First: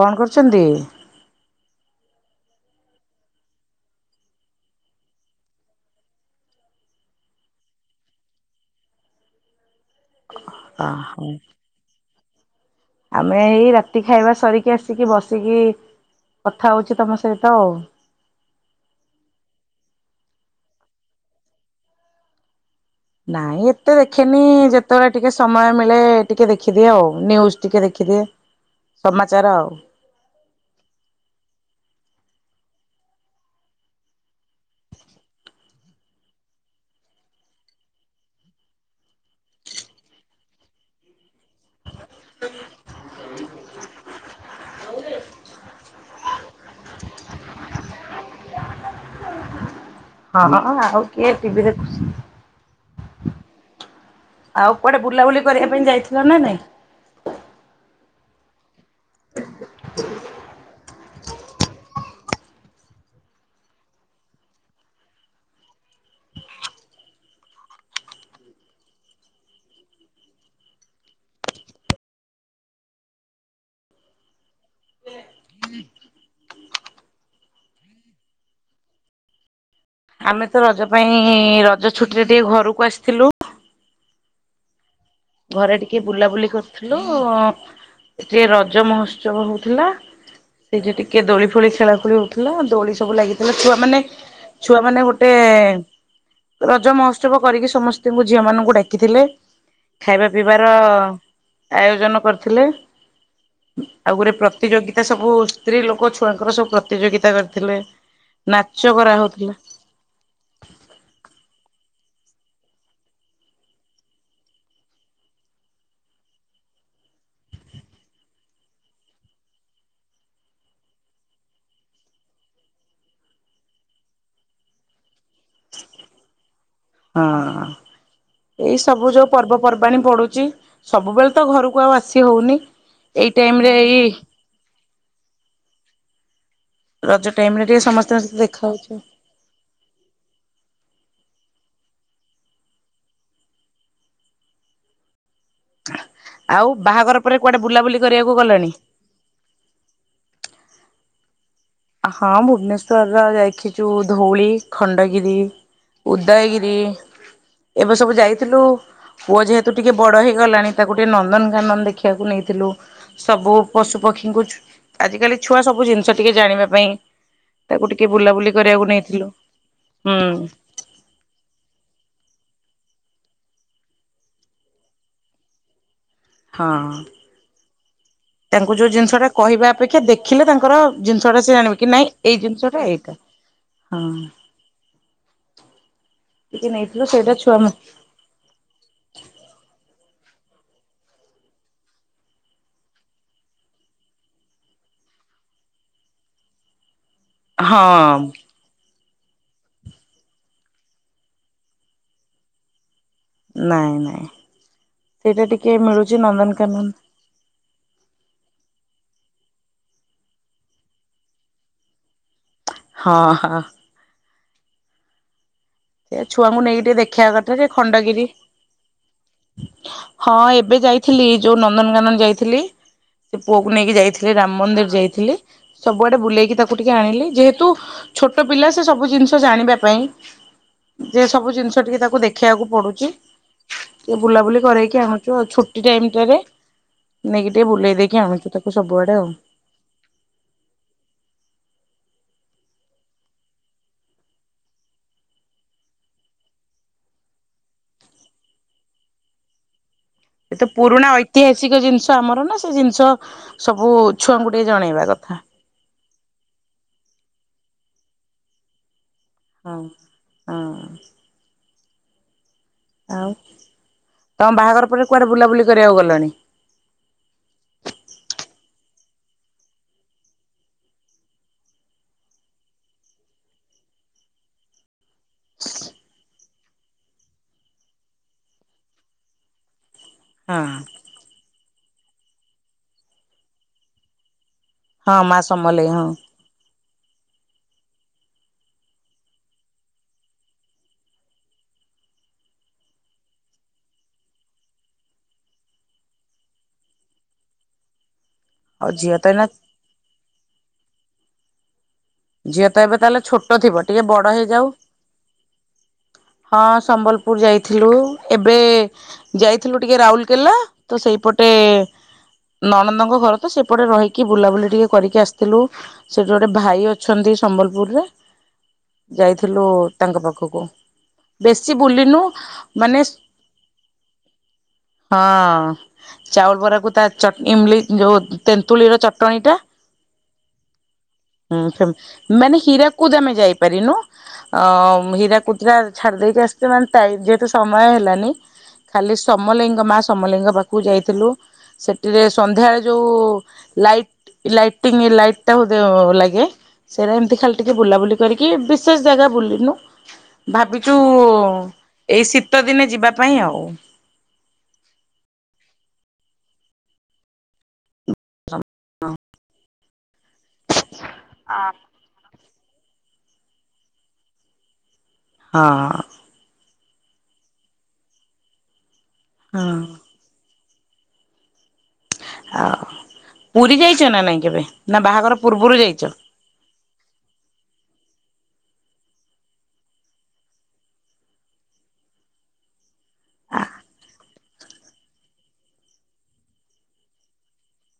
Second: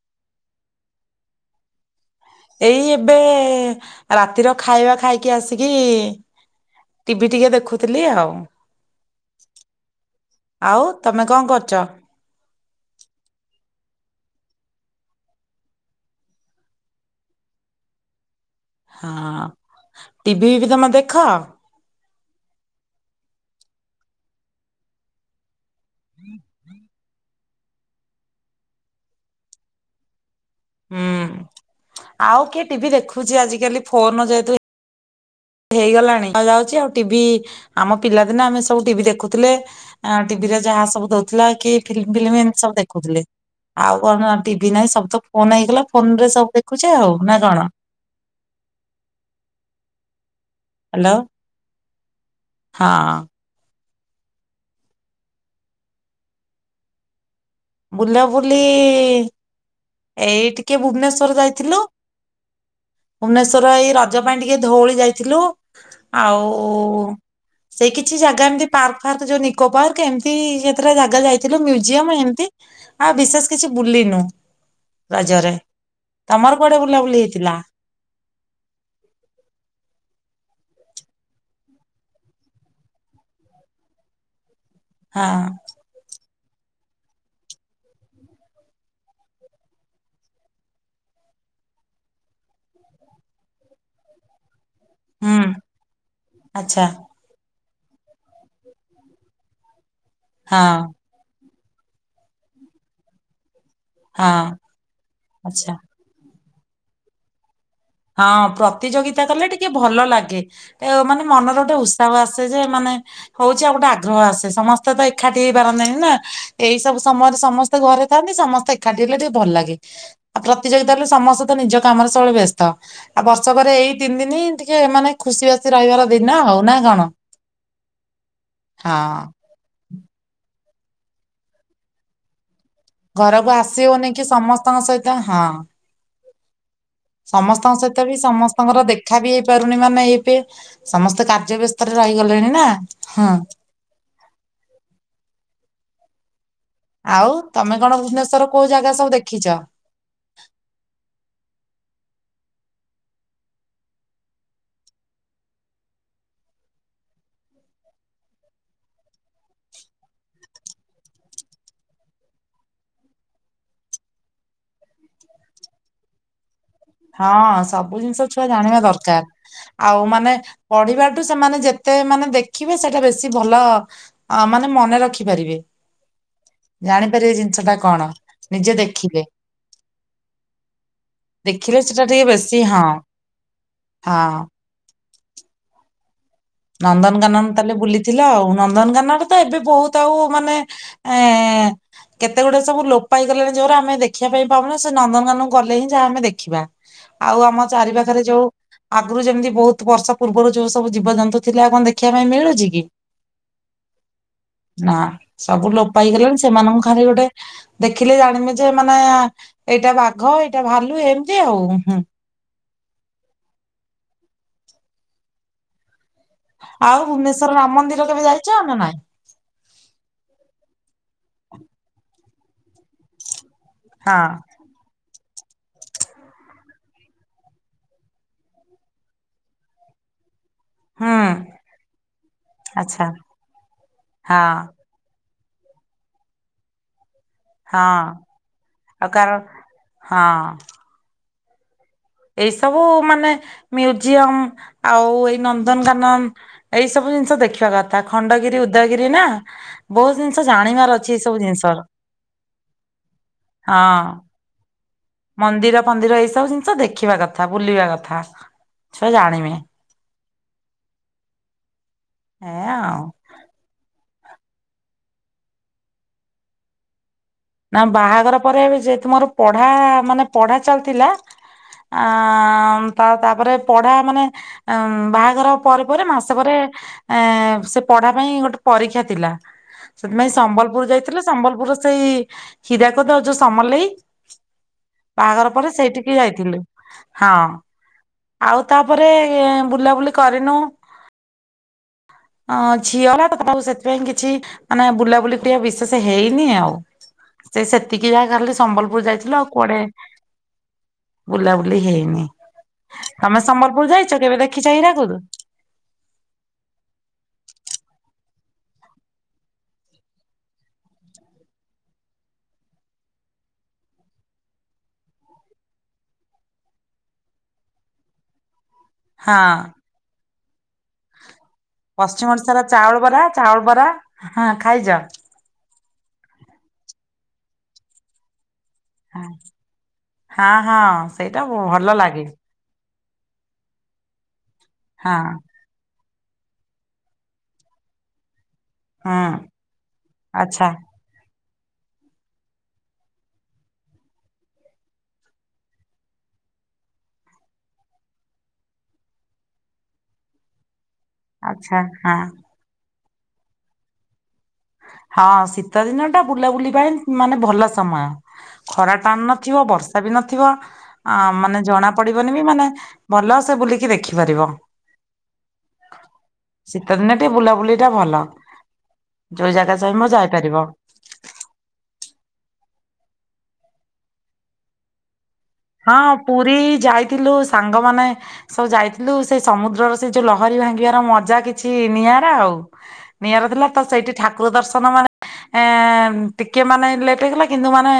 କଣ କରୁଛନ୍ତି? ଏଇ ଏବେ ରାତିର ଖାଇବା ଖାଇକି ଆସିକି ଟିଭି ଟିକେ ଦେଖୁଥିଲି ଆଉ। [inaudible] ଆଉ ଓହୋ ତମେ କଣ କରୁଚ? ଆମେ ଏଇ ରାତି ଖାଇବା ସରିକି ଆସିକି ବସିକି କଥା ହଉଛି ତମ ସହିତ ଆଉ। ହଁ। ଟିଭି ଫିଭି ତମେ ଦେଖ? ନାଇଁ ଏତେ ଦେଖେନି। ଯେତେବେଳେ ଟିକେ ସମୟ ମିଳେ ଟିକେ ଦେଖିଦିଏ ଆଉ। ନିଉଜ୍ ଟିକେ ଦେଖିଦିଏ। ସମାଚାର ଆଉ। ହୁଁ। ଆଉ କିଏ ଟିଭି ଦେଖୁଛି ଆଜିିକାଲି ଫୋନ ଯେହେତୁ ହେଇଗଲାଣି ଯାଉଛି ଆଉ ଟିଭି ଆମ ପିଲାଦିନ ଆମେ ସବୁ ଟିଭି ଦେଖୁଥିଲେ। ଟିଭି ଟିଭି ରେ ଯାହା ସବୁ ଦଉଥିଲା କି ଫିଲ୍ମ ଫିଲ୍ମ ଏମିତି ସବୁ ଦେଖୁଥିଲେ। ଆଉ କଣ ଟିଭି ନାହିଁ, ସବୁ ତ ଫୋନ ହେଇଗଲା ଫୋନ ରେ ସବୁ ଦେଖୁଛେ ଆଉ। ନା କଣ? [inaudible] ହଁ। ଆଉ ହ୍ୟାଲୋ କିଏ ଟିଭି ଦେଖୁଛି? ହଁ ଆଉ କୁଆଡେ ବୁଲାବୁଲି କରିବା ପାଇଁ ଯାଇଥିଲ ନା ନାଇଁ? ବୁଲାବୁଲି ଏଇ ଟିକେ ଭୁବନେଶ୍ଵର ଯାଇଥିଲୁ। ଭୁବନେଶ୍ଵର ଏଇ ରଜ ପାଇଁ ଟିକେ ଧଉଳି ଯାଇଥିଲୁ ଆଉ। ସେଇ କିଛି ଜାଗା ଏମିତି ପାର୍କ ଫାର୍କ ଯୋଉ ନିକୋ ପାର୍କ ଏମିତି ଯେତେଟା ଜାଗା ଯାଇଥିଲୁ ମ୍ୟୁଜିୟମ ଏମିତି। ଆଉ ବିଶେଷ କିଛି ବୁଲିନୁ। ରଜରେ ତମର କୁଆଡେ ବୁଲାବୁଲି ହେଇଥିଲା? ଆମେ ତ ରଜ ପାଇଁ ରଜ ଛୁଟିରେ ଟିକେ ଘରକୁ ଆସିଥିଲୁ। ହଁ ଘରେ ଟିକେ ବୁଲାବୁଲି। କରିଥିଲୁ ଉଁ ଏଠି ରଜ ମହୋତ୍ସବ ହଉଥିଲା। ସେଇଠି ଟିକେ ଦୋଳି ଫୋଳି ଖେଳାଖୋଳି ହଉଥିଲା ଦୋଳି ସବୁ ଲାଗିଥିଲା ଛୁଆ ମାନେ। ଛୁଆ ମାନେ ଗୋଟେ ହୁଁ ଆଚ୍ଛା ରଜ ମହୋତ୍ସବ କରିକି ସମସ୍ତଙ୍କୁ ଝିଅ ମାନଙ୍କୁ ଡାକିଥିଲେ ଖାଇବା ପିଇବାର। ହଁ ଆୟୋଜନ କରିଥିଲେ ଆଉ ହଁ ଗୋଟେ ପ୍ରତିଯୋଗିତା ସବୁ ଆଚ୍ଛା ସ୍ତ୍ରୀ ଲୋକ ଛୁଆ ଙ୍କର ସବୁ ପ୍ରତିଯୋଗିତା କର ହଁ ପ୍ରତିଯୋଗିତା କଲେ ଟିକେ ଭଲ ଲାଗେ ଏ ମାନେ ମନର ଗୋଟେ ଉସ ହ ଆସେ ଯେ ମାନେ ହଉଛି ଆଉ ଗୋଟେ ଆଗ୍ରହ ଆସେ ସମସ୍ତେ ତ ଏକାଠି ହେଇପାରନ୍ତିନି ନା ଏଇ ସବୁ ସମୟରେ ସମସ୍ତେ ଘରେ ଥାନ୍ତି ସମସ୍ତେ ଏକାଠି ହେଲେ ଟିକେ ଭଲ ଲାଗେ ଆଉ ପ୍ରତିଯୋଗିତା ହେଲେ ସମସ୍ତେ ତ ନିଜ କା ମରେ ସବୁବେଳେ ବ୍ୟସ୍ତ ଆଉ ବର୍ଷକରେ ଏଇ ତିନି ଦିନ ଟିକେ ମାନେ ଖୁସି ବାସି ରହିବାର ଦିନ ଆଉ। ନା କଣ? ହଁ ଏଇ ସବୁ ହଁ ଯୋଉ ପର୍ବପର ବାଣୀ ପଡ଼ୁଛି ସବୁବେଳେ ତ ଘରକୁ ଆଉ ଆସି ହଉନି। ଏଇ ଘରକୁ ଟାଇମ ରେ ଏଇ ଆସିହଉନି କି ସମସ୍ତଙ୍କ ସହିତ ହଁ। ର ସମସ୍ତଙ୍କ ସହିତ ବି ସମସ୍ତଙ୍କର ଦେଖା ବି ହେଇପାରୁନି ମାନେ ଏବେ ସମସ୍ତେ କାର୍ଯ୍ୟ ବ୍ୟ ରେ ରହିଗଲେଣି ନା ହଁ। ଆଉ ବାହାଘର ଆଉ ପରେ କୁଆଡେ ତମେ କଣ ବୁଲାବୁଲି କରିବାକୁ ଭୁବନେଶ୍ଵର କୋଉ ଗଲେଣି? ଜାଗା ସବୁ ଦେଖିଛ? ହଁ ଭୁବନେଶ୍ଵର ଯା ଦେଖିଛୁ ଧଉଳି, ଖଣ୍ଡଗିରି। ଉଦୟଗିରି ଏବେ ସବୁ ଯାଇଥିଲୁ। ପୁଅ ଯେହେତୁ ଟିକେ ବଡ ହେଇଗଲାଣି ତାକୁ ଟିକେ ନନ୍ଦନକାନନ ଦେଖିବାକୁ ନେଇଥିଲୁ ସବୁ ପଶୁ ପ ପକ୍ଷୀଙ୍କୁ ଛୁ ଆଜି କାଲି ଛୁଆ ସବୁ ଜିନିଷ ଟିକେ ଜାଣିବା ପାଇଁ ହଁ ତାକୁ ସବୁ ଟିକେ ଜିନିଷ ଛୁଆ ବୁଲାବୁଲି ଜାଣିବା କରିବାକୁ ନେଇଥିଲୁ ଦରକାର ଆଉ ହୁଁ ମାନେ ପଢିବାଠୁ ସେମାନେ ଯେତେ ମାନେ ଦେଖିବେ ସେଇଟା ବେଶୀ ଭଲ ଅଁ ମାନେ ମନେ ରଖି ପାରିବେ। ହଁ ଜାଣିପାରିବେ ଜିନିଷ ଟା କ ତାଙ୍କୁ ଯୋଉ ଜିନିଷ ଟା କହିବା ଅପେକ୍ଷା ଦେଖିଲେ ତାଙ୍କର ଜିନିଷ ଟା ସେ ଦେଖିଲେ ଜାଣିବ କି ସେଟା ନାଇଁ ଟିକେ ଏଇ ବେଶୀ ହଁ ଜିନିଷଟା ଏଇଟା ହଁ। ହଁ ଟିକେ ନେଇଥିଲୁ ସେଇଟା ନନ୍ଦନକାନନ ଛୁଆ ତାହେଲେ ବୁଲିଥିଲ ଆଉ ନନ୍ଦନକାନନରେ ତ ଏବେ ବହୁତ ଆଉ। ମାନେ ଏଁ କେତେ ଗୁଡେ ସବୁ ଲୋପ ପାଇଗଲାଣି ଯୋଉଗୁରା ଆମେ ଦେଖିବା ପାଇଁଁ ପାଉନେ ସେ ନନ୍ଦନକାନନକୁ ଗଲେ ହିଁ ଯାହା ଆମେ ଦେଖିବା। ଆଉ ଆମ ଚାରି ହଁ ପାଖରେ ଯୋଉ ଆଗରୁ ଯେମିତି ବହୁତୁ ବର୍ଷ ପୂର୍ବରୁ ଯୋଉ ସବୁ ଜୀବଜନ୍ତୁ ଥିଲା ଆଉ କଣ ଦେଖିବା ପାଇଁ ମିଳୁଛି କି? ନାଇଁ ନାଇଁ। ନା ସେଇଟା ଟିକେ ସବୁ ଲୋପ ମିଳୁଛି ପାଇଗଲାଣି ସେମାନଙ୍କୁ ନନ୍ଦନକାନନ ଖାଲି ଗୋଟେ ଦେଖିଲେ ଜାଣିବି ଯେ ଏ ନା ଏଇଟା ବାଘ ଏଇଟା ଭାଲୁ ଏମିତି ଆଉ ହଁ ହଁ ସିଏ ଛୁଆଙ୍କୁ ନେଇକି ଆଉ ଟିକେ ଦେଖେଇବା ଭୁବନେଶ୍ଵର କଥା ସେ ରାମ ମନ୍ଦିର କେବେ ଖଣ୍ଡଗିରି ଯାଇଛ ନା ନାଇଁ? ହଁ ଏବେ ଯାଇ। ଥିଲି ଯୋଉ ନନ୍ଦନକାନନ ଯାଇଥିଲି ସେ ପୁଅକୁ ନେଇକି ହଁ ଯାଇଥିଲି ରାମ୍ ମନ୍ଦିର ଯାଇଥିଲି। ସବୁଆଡେ ବୁଲେଇକି ତାକୁ ଟିକେ ଆଣିଲି ଯେହେତୁ ଛୋଟ ପିଲା ସେ ସବୁ ଜିନିଷ ଜାଣିବା ପାଇଁ। ଯେ ହୁଁ ସବୁ ଜିନିଷ ଟିକେ ତାକୁ ଦେଖିବାକୁ ଆଚ୍ଛା ପଡୁଛି ଟିକେ ହଁ ବୁଲାବୁଲି କରରେଇକି ଆଣୁ ଯୋ ଛୁଟି ଟାଇମ ଟାରେ ନେଇକି ଟିକେ ହଁ ବୁଲେଇ ଦେଇକି ଆଣୁଛୁ ତାକୁ ସବୁଆଡେ ଆଉ। ହଁ ଏଇ ସବୁ ମାନେ ମ୍ୟୁଜିୟମ ଆଉ ଏଇ ନନ୍ଦନକାନନ ଏଇ ସବୁ। ସବୁ ଜିନିଷ ଦେଖିବା କଥା ଖଣ୍ଡଗିରି ଉଦୟଗିରି ନା। ବହୁତ ଜିନିଷ ଏ ତ ଜାଣିବାର ପୁରୁଣା ଅଛି ଏଇ ସବୁ ଜିନିଷର ଐତିହାସିକ ଜିନିଷ ଆମର ନା ସେ ଜିନିଷ ସବୁ ହଁ ଛୁଆଙ୍କୁ ଟିକେ ଜଣେଇବା। କଥା ମନ୍ଦିର ଫନ୍ଦିର ଏଇ ସବୁ ଜିନିଷ ଦେଖିବା କଥା ବୁଲିବା କଥା। ଛୁଆ ଜାଣିମି। ହଁ ହଁ। ଆଉ ତମ ବାହାଘର ପରେ କୁଆଡ଼େ ବୁଲାବୁଲି କରିବାକୁ ଗଲଣି? ନା ବାହାଘର ପରେ ଯେହେତୁ ମୋର ପଢା ମାନେ ପଢା ଚାଲିଥିଲା। ଆଁମ ତା ତାପରେ ପଢା ମାନେ ଉଁ ବାହାଘର ପରେ ପରେ ମାସେ ପରେ। ଏଁ ସେ ପଢ଼ା ପାଇଁ ଗୋଟେ ପରୀକ୍ଷା ଥିଲା। ସେଥିପାଇଁ ହଁ ସମ୍ବଲପୁର ଯାଇଥିଲୁ ସମ୍ବଲପୁରର ସେଇ ହୀରାକୁଦ ଆଉ ଯଉ ସମଲେଇ। ହଁ ମା ବାହାଘର ପରେ ସମଲେଇ ହଁ ସେଇଠିକି ଯାଇଥିଲୁ ହଁ। ଆଉ ତାପରେ ଏଁ ବୁଲାବୁଲି କରିନୁ। ହ ହଁ ଝିଅ ହେଲା ତ ତାପକୁ ସେଥିପାଇଁ କିଛି ମାନେ ବୁଲାବୁଲି ଟିକେ ବିଶେସେ ହେଇନି ଆଉ। ସେ ସେତିକି ଯାହା ଖାଲି ଆଉ ସମ୍ବଲପୁର ଝିଅ ତ ଯାଇଥିଲୁ ଏଇନା ଆଉ କୁଆଡେ ବୁଲାବୁଲି ହେଇ ଝିଅ ତ ଏବେ ତାହେଲେ ଛୋଟ ଥିବ ଟିକେ ଯାଇଛ ବଡ଼ କେବେ ଦେଖିଛ ହେଇଯାଉ। ହୀରାକୁଦ? ହଁ, ସମ୍ବଲପୁର ଯାଇଥିଲୁ। ଏବେ ଯାଇଥିଲୁ ଟିକେ ରାଉରକେଲା। ତ ସେହି ପଟେ ନଣନ୍ଦଙ୍କ ଘର ତ, ସେପଟେ ରହିକି ବୁଲାବୁଲି ଟିକେ କରିକି ଆସିଥିଲୁ। ସେଠି ଗୋଟେ ଭାଇ ଅ ଅଛନ୍ତି, ସମ୍ବଲପୁରରେ। ହଁ ଯାଇଥିଲୁ ତାଙ୍କ ପାଖକୁ। ବେଶୀ ବୁଲିନୁ ପଶ୍ଚିମ ଓଡିଶାର ଚାଉଳ ମାନେ, ବରା ଚାଉଳ ବରା ହଁ ଖାଇଛ? ହଁ। ଚାଉଳ ବରାକୁ, ତା ଚଟଣି, ଇମଲି ଯୋଉ ତେନ୍ତୁଳି ର ଚଟଣିଟା। ହଁ ହଁ ସେଇଟା ଭଲ ହୁଁ। ଲାଗେ ମାନେ ହୀରାକୁଦ ଆମେ ଯାଇପାରିନୁ। ଅ, ହଁ ହୀରା କୁଦ ଟା ଛାଡ଼ି ଦେଇକି ଆସିଛିେ ମାନେ ଟାଇପ୍ ଯେହେତୁ ସମୟ ହେଲାନି। ଖାଲି ହୁଁ ସମଲେଇ ମା ସମଲେଇଙ୍କ ଆଚ୍ଛା। ପାଖକୁ ଯାଇଥିଲୁ। ସେଠିରେ ସନ୍ଧ୍ୟାବେଳେ ଯୋଉ ଲାଇଟ୍ ଲାଇଟିଂ ଲାଇଟ୍ ଟା ହଧ ଲାଗେ। ସେଇଟା ଏମିତି ଖାଲି ଟିକେ ବୁଲାବୁଲି କରିକି ବିଶେଷ ଜାଗା ବୁଲିନୁ ଭାବିକି ଚୁ ଆଚ୍ଛା ହଁ ଏଇ ଶୀତ ଦିନେ ଯିବା ପାଇଁ ଆଉ। ହଁ ଶୀତ ଦିନ ଟା ବୁଲାବୁଲି ପାଇଁ ମାନେ ଭଲ ସମୟ। ଖରା ଟାନ ନଥିବ ବର୍ଷା ବି ନଥିବ ଆ ମାନେ ଜଣା ପଡିବନି ବି ମାନେ। ଭଲସେ ବୁଲିକି ଦେଖିପାରିବ। ହଁ। ଶୀତ ଦିନେ ଟିକେ ବୁଲା, ବୁଲି ଟା ଭଲ। ଯୋଉ ଜାଗା ହଁ ଚାହିଁବ ଯାଇପାରିବ। ଆଉ। ପୁରୀ ଯାଇଛ ନା ନାଇଁ କେବେ? ନା ବାହାଘର ପୂର୍ବରୁ ହଁ, ଯାଇଛ ପୁରୀ ଯାଇଥିଲୁ, ସାଙ୍ଗମାନେ ସବୁ ଯାଇଥିଲୁ। ସେଇ ସମୁଦ୍ରର ସେ ଯୋଉ ଲହରୀ ଭାଙ୍ଗିବାର, ମଜା କିଛି ନିଆରା ଆଉ। ନିଆର ଥିଲା। ତ ସେଇଠି, ଠାକୁର ଦର୍ଶ ସନ, ମାନେ ଏ, ଟିକିଏ ମାନେ, ଲେଟ୍ ହେଇଗଲା। କିନ୍ତୁ ମାନେ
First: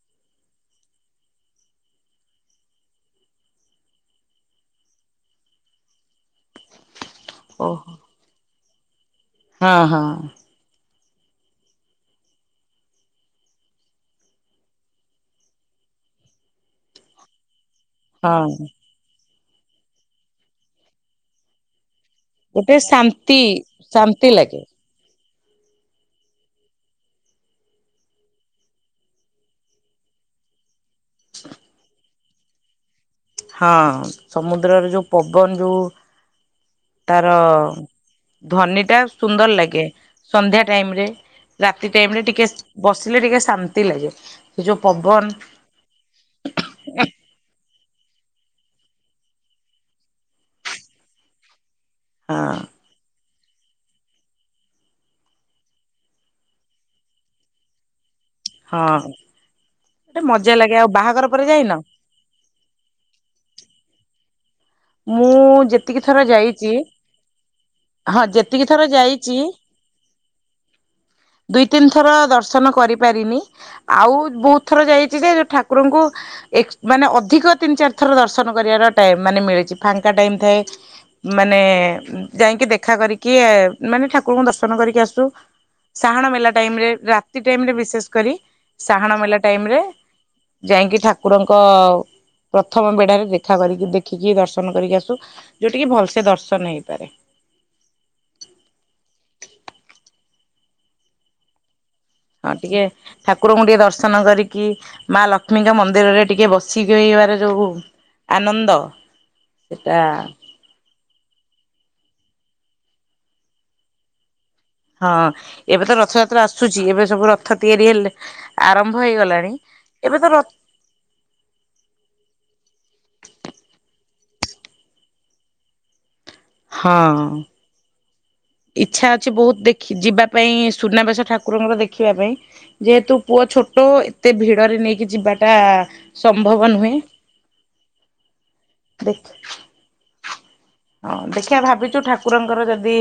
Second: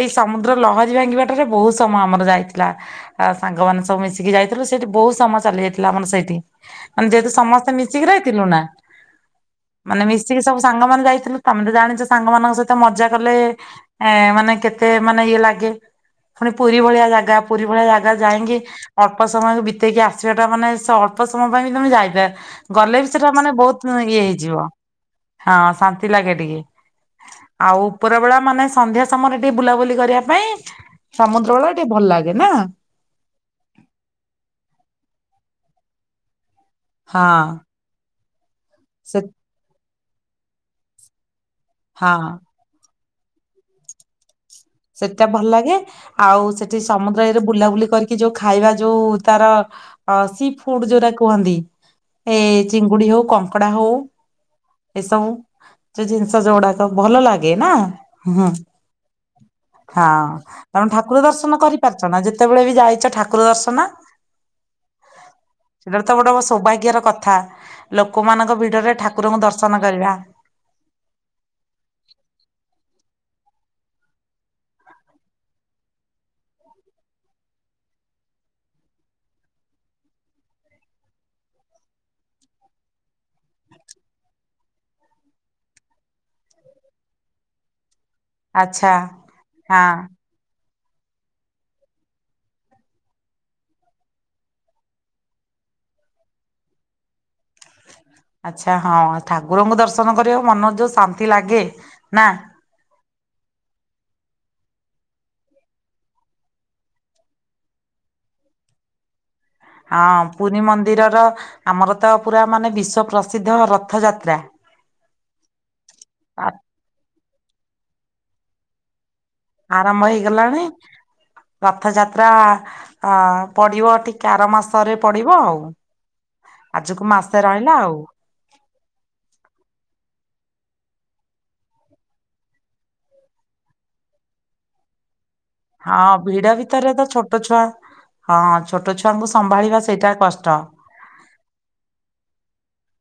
ଏଇ ସମୁଦ୍ର ଲହରୀ, ଭାଙ୍ଗିବା ଟାରେ ବହୁତ ସମ ସମୟ, ଆମର ଯାଇଥିଲା। ସାଙ୍ଗମାନେ‌ ସବୁ ମିଶିକି ଯାଇଥିଲୁ। ସେଇଠି ବହୁତ ସମୟ ଚାଲି ଯାଇଥିଲା, ଆମର ସେଇଠି। ମାନେ ଯେହେତୁ, ସମସ୍ତେ ଓହୋ ମିଶିକି ରହିଥିଲୁ ନା ହଁ ହଁ ମାନେ ମିଶିକି ସବୁ ସାଙ୍ଗମାନେ, ଯାଇ ଥିଲୁ, ତମେ ତ ଜାଣିଛ, ସାଙ୍ଗ ମାନଙ୍କ ସହିତ ମଜା କଲେ, ଏ ମାନେ କେତେ, ମାନେ ଇଏ ଲାଗେ। ପୁଣି ପୁରୀ ଭଳିଆ ଜାଗା। ପୁରୀ ଭଳିଆ ଜାଗା ଯାଇଁକି ହଁ ଅ ଅଳ୍ପ ସମୟକୁ ବିତେଇକି ଆସିବାଟା ମାନେ, ସେ ଅଳ୍ପ ସମୟ ପାଇଁ ବି ତମେ ଯାଇ ଗୋଟେ ଗଲେ ବି ସେଟା ଶାନ୍ତି ମାନେ ବହୁତ ଇଏ ଶାନ୍ତି ଲାଗେ। ହେଇଯିବ। ହଁ ଶାନ୍ତି ଲାଗେ ଟିକେ। ଆଉ ଉପର ବେଳା, ମାନେ ସନ୍ଧ୍ୟା ସମୟରେ, ଟିକେ ବୁଲାବୁଲି କରିବା ପାଇଁ ସମୁଦ୍ର ବାଳା, ଟିକେ ଭଲ ଲାଗେ ନା। ହଁ ସମୁଦ୍ରରେ, ଯୋଉ ପବନ ଯୋଉ। ତାର ହଁ ଧନୀ ଟା ସେ ସୁନ୍ଦର ଲାଗେ। ସନ୍ଧ୍ୟା ଟାଇମ ରେ। ରାତି ହଁ ଟାଇମ ରେ ଟିକେ, ବସିଲେ ଟିକେ ଶାନ୍ତି ଲାଗେ। ସେ ଯୋଉ ପବନ ସେଇଟା ଭଲ ଲାଗେ। ଆଉ ସେଠି ସମୁଦ୍ର ଇଏରେ ବୁଲାବୁଲି କରିକି ଯୋଉ ଖାଇବା, ଯୋଉ ତାର ସି ଫୁଡ, ଯୋଉରା କୁହନ୍ତି। ଏ ହଁ ଚିଙ୍ଗୁଡି ହଉ କଣ କଙ୍କଡା ହଉ, ଏସବୁ ଯୋଉ ଜିନିଷ ଯୋଉଗୁଡାକ, ଭଲ ଲାଗେ ନା। ହୁଁ ହଁ। ହଁ ଗୋଟେ ମଜା ଲାଗେ ଆଉ ତମେ ଠାକୁର ବାହାଘର ପରେ ଦର୍ଶନ ଯାଇନ? କରିପାରୁଚନା? ଯେତେବେଳେ ବି ଯାଇଛ ଠାକୁର ଦର୍ଶନ। ମୁଁ ଯେତିକି ସେଟା ତ ଥର ଗୋଟେ, ମୋ ଯାଇଛି ସୌଭାଗ୍ୟର କଥା। ହଁ ଲୋକମାନଙ୍କ ଯେତିକି ଥର ଭିଡରେ, ଯାଇଛି ଠାକୁରଙ୍କୁ ଦର୍ଶନ କରିବା। ଦୁଇ, ତିନି ଥର ଦର୍ଶନ କରି ପାରିନି। ଆଉ ବହୁତ ଥର ଯାଇଛି ଯେ, ଠାକୁରଙ୍କୁ ଏକ୍, ମାନେ ଅଧିକ ତିନି ଚାରି ଥର ଠାକୁର ଦର୍ଶନ କରିବାର ଟାଇମ୍ ମିଳିଛି। ଫାଙ୍କା ଟାଇମ ଥାଏ। ମାନେ ଯାଇଁକି ଦେଖା କରିକି, ମାନେ ଠାକୁରଙ୍କୁ ଦର୍ଶନ କରିକି ଆସୁ। ସାହାଣ ମେଲା ଟାଇମ୍ ରେ, ରାତି ଟାଇମ୍ ରେ ବିଶେଷ କରି, ଆଚ୍ଛା ସାହାଣ ମେଲା ଟାଇମ୍ ରେ। ହଁ ଯାଇକି ଠାକୁରଙ୍କ ପ୍ରଥମ ବେଢ଼ାରେ ଦେଖା କରିକି, ଦେଖିକି ଦର୍ଶନ କରିକି ଆସୁ। ଯୋଉଠିକି ଭଲସେ ଦର୍ଶନ ହେଇପାରେ। ଆଛା, ହଁ। ଠାକୁରଙ୍କୁ ଦର୍ଶନ କରିବାକୁ ମନରେ ଯୋଉ ଶାନ୍ତି ଲାଗେ। ନା ହଁ, ଟିକେ ଠାକୁରଙ୍କୁ ଟିକେ ଦର୍ଶନ କରିକି, ମା ଲକ୍ଷ୍ମୀଙ୍କ ମନ୍ଦିରରେ ଟିକେ ବସିକିଇବାର ଯୋଉ ଆନନ୍ଦ। ସେଟା ହଁ, ପୁରୀ ମନ୍ଦିରର, ଆମର ତ ପୁରା ମାନେ ବିଶ୍ଵ ପ୍ରସିଦ୍ଧ, ରଥଯାତ୍ରା। ହଁ ଏବେ ତ ରଥଯାତ୍ରା ଆସୁଛି। ଏବେ ସବୁ ରଥ ତିଆରି ହେଲେ, ଆରମ୍ଭ ହେଇଗଲା ଆରମ୍ଭ ହେଇଗଲାଣି। ରଥଯାତ୍ରା ଅ, ପଡିବ ଟିକେ କାର ମାସରେ ପଡିବ ଆଉ। ଆଜକୁ ହଁ ମାସେ ରହିଲା ଆଉ। ଇଚ୍ଛା ଅଛି ବହୁତ ଦେଖି ଯିବା ପାଇଁ ସୁନାବେସ ଠାକୁରଙ୍କର ଦେଖିବା ପାଇଁ ଯେହେତୁ ପୁଅ ଛୋଟ ଏତେ ଭିଡରେ ନେଇକି ଯିବା ହଁ ଭିଡ ଭିତରେ ତ ଛୋଟ ଛୁଆ ହଁ ଛୋଟ ଦେଖ ଛୁଆଙ୍କୁ ସମ୍ଭାଳିବା ସେଇଟା କଷ୍ଟ। ହଁ ଦେଖିିବା ଭାବିଛୁ ଠାକୁରଙ୍କର ଯଦି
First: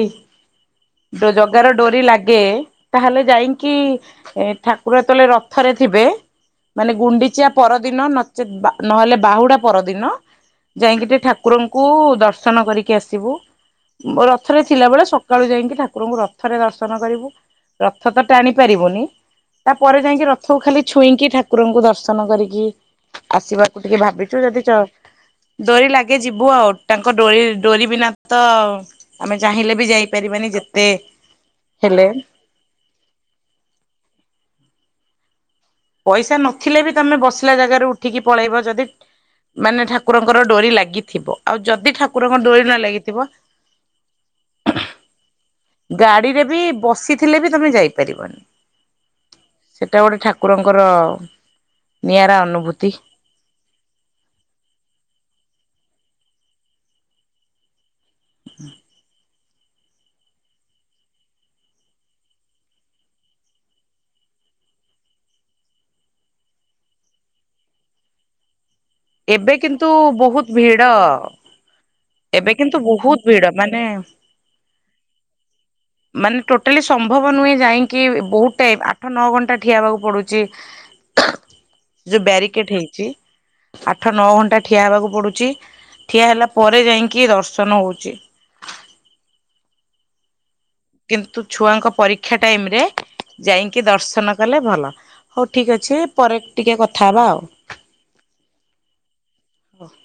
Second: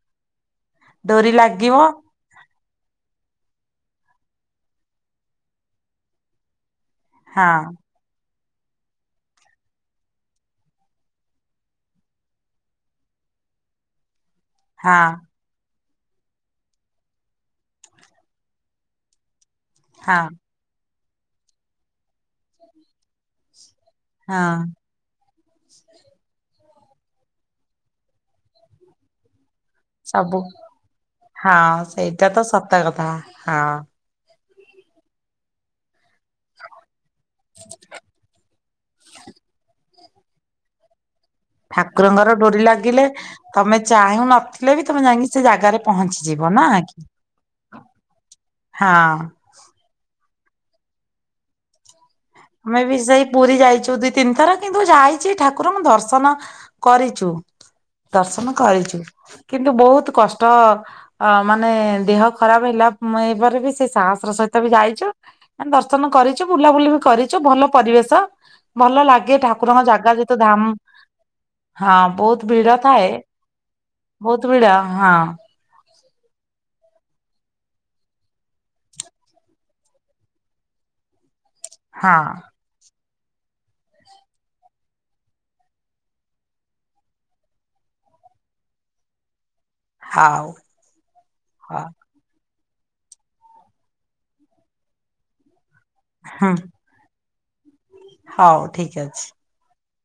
ଡୋରି ଜଗାର ଲାଗିବ ଡୋରି ଲାଗେ ତାହେଲେ ଯାଇକି ଏ ଠାକୁର ଯେତେବେଳେ ରଥରେ ଥିବେ ମାନେ ହଁ ଗୁଣ୍ଡିଚାଆ ପରଦିନ ସେ ନହେଲେ ବାହୁଡା ପରଦିନ ଯାଇକି ଟିକେ ଠାକୁରଙ୍କୁ ଦର୍ଶନ କରିକି ଆସିବୁ ରଥରେ ହଁ ଥିଲାବେଳେ ସକାଳୁ ଯାଇକି ଠାକୁର ଙ୍କୁ ରଥରେ ଦର୍ଶନ କରିବୁ ରଥ ତ ଟାଣି ପାରିବୁନି ତାପରେ ହଁ ଯାଇକି ରଥକୁ ଖାଲି ଛୁଇଁକି ଠାକୁରଙ୍କୁ ଦର୍ଶନ କରିକି ଆସିବାକୁ ଟିକେ ଭାବିଛୁ ଯଦି ହଁ ଡୋରି ଲାଗେ ଯିବୁ ଆଉ ତାଙ୍କ ଡୋରି ଡୋରି ବିନା ତ ଆମେ ଚାହିଁଲେ ବି ସବୁ ଯାଇପାରିବାନି ଯେତେ ହଁ ହେଲେ ସେଇଟା ତ ସତ କଥା ହଁ। ପଇସା ନଥିଲେ ବି ତମେ ବସିଲା ଜାଗାରୁ ଉଠିକି ପଳେଇବ ଯଦି ମାନେ ଠାକୁରଙ୍କର ଡୋରି ଲାଗିଥିବ। ଆଉ ଯଦି ଠାକୁରଙ୍କର ଠାକୁରଙ୍କ ଡୋରି ନ ଲାଗିଲେ ଲାଗିଥିବ ତମେ ଚାହୁଁ ନଥିଲେ ବି ତମେ ଯାଇକି ସେ ଜାଗାରେ ଗାଡିରେ ପହଞ୍ଚିଯିବ ବି ନା କି ବସିଥିଲେ ବି ତମେ ଯାଇପାରିବନି ହଁ ସେଟା ଗୋଟେ ଗୋଟେ ଠାକୁରଙ୍କର ନିଆରା ଆମେ ଅନୁଭୂତି ବି ସେଇ ପୁରୀ ଯାଇଛୁ ଦୁଇ ତିନି ଥର କିନ୍ତୁ ଯାଇଛି ଠାକୁରଙ୍କୁ ଦର୍ଶନ ଦର୍ଶନ କରିଛୁ ଦର୍ଶନ କରିଛୁ। କିନ୍ତୁ ବହୁତ କଷ୍ଟ ଅ ମାନେ ଦେହ ଖରାପ ହେଲା ପରେ ବି ସେ ସାହସର ସହି ତେ ବି ଯାଇଛୁ ଦର୍ଶନ କରିଛୁ ବୁଲାବୁଲି ବି କରିଛୁ ଭଲ ପରିବେଶ। ଭଲ ଲାଗେ ଏବେ ଠାକୁରଙ୍କ କିନ୍ତୁ ଜାଗା ଯେତୁ ବହୁତ ଧାମ। ଭିଡ ହଁ ବହୁତ ଏବେ ଭିଡ଼ା କିନ୍ତୁ ଥାଏ ବହୁତ ଭିଡ ମାନେ ବହୁତ ଭିଡ଼ା ହଁ। ମାନେ ଟୋଟାଲି ସମ୍ଭବ ନୁହେଁ ଯାଇକି ବହୁତ ଟାଇମ ଆଠ ନଅ ଘଣ୍ଟା ଠିଆବାକୁ ପଡୁଛି। ହଁ ଯୋଉ ବ୍ୟାରିକେଡ ହେଇଛି। ଆଠ ନଅ ଘଣ୍ଟା ଠିଆ ହେବାକୁ ପଡୁଛି ଠିଆ ହେଲା ପରେ ଯାଇକି ଦର୍ଶନ ହଉଛି। ହଁ। କିନ୍ତୁ ଛୁଆଙ୍କ ପରୀକ୍ଷା ଟାଇମ ରେ ଯାଇକି ଦର୍ଶନ କଲେ ଭଲ। ଠିକ୍ ଅଛି ପରେ ହୁଁ ଟିକିେ କଥା ହେବା ଆଉ। ହଉ ଠିକ ଅଛି। ଓହ।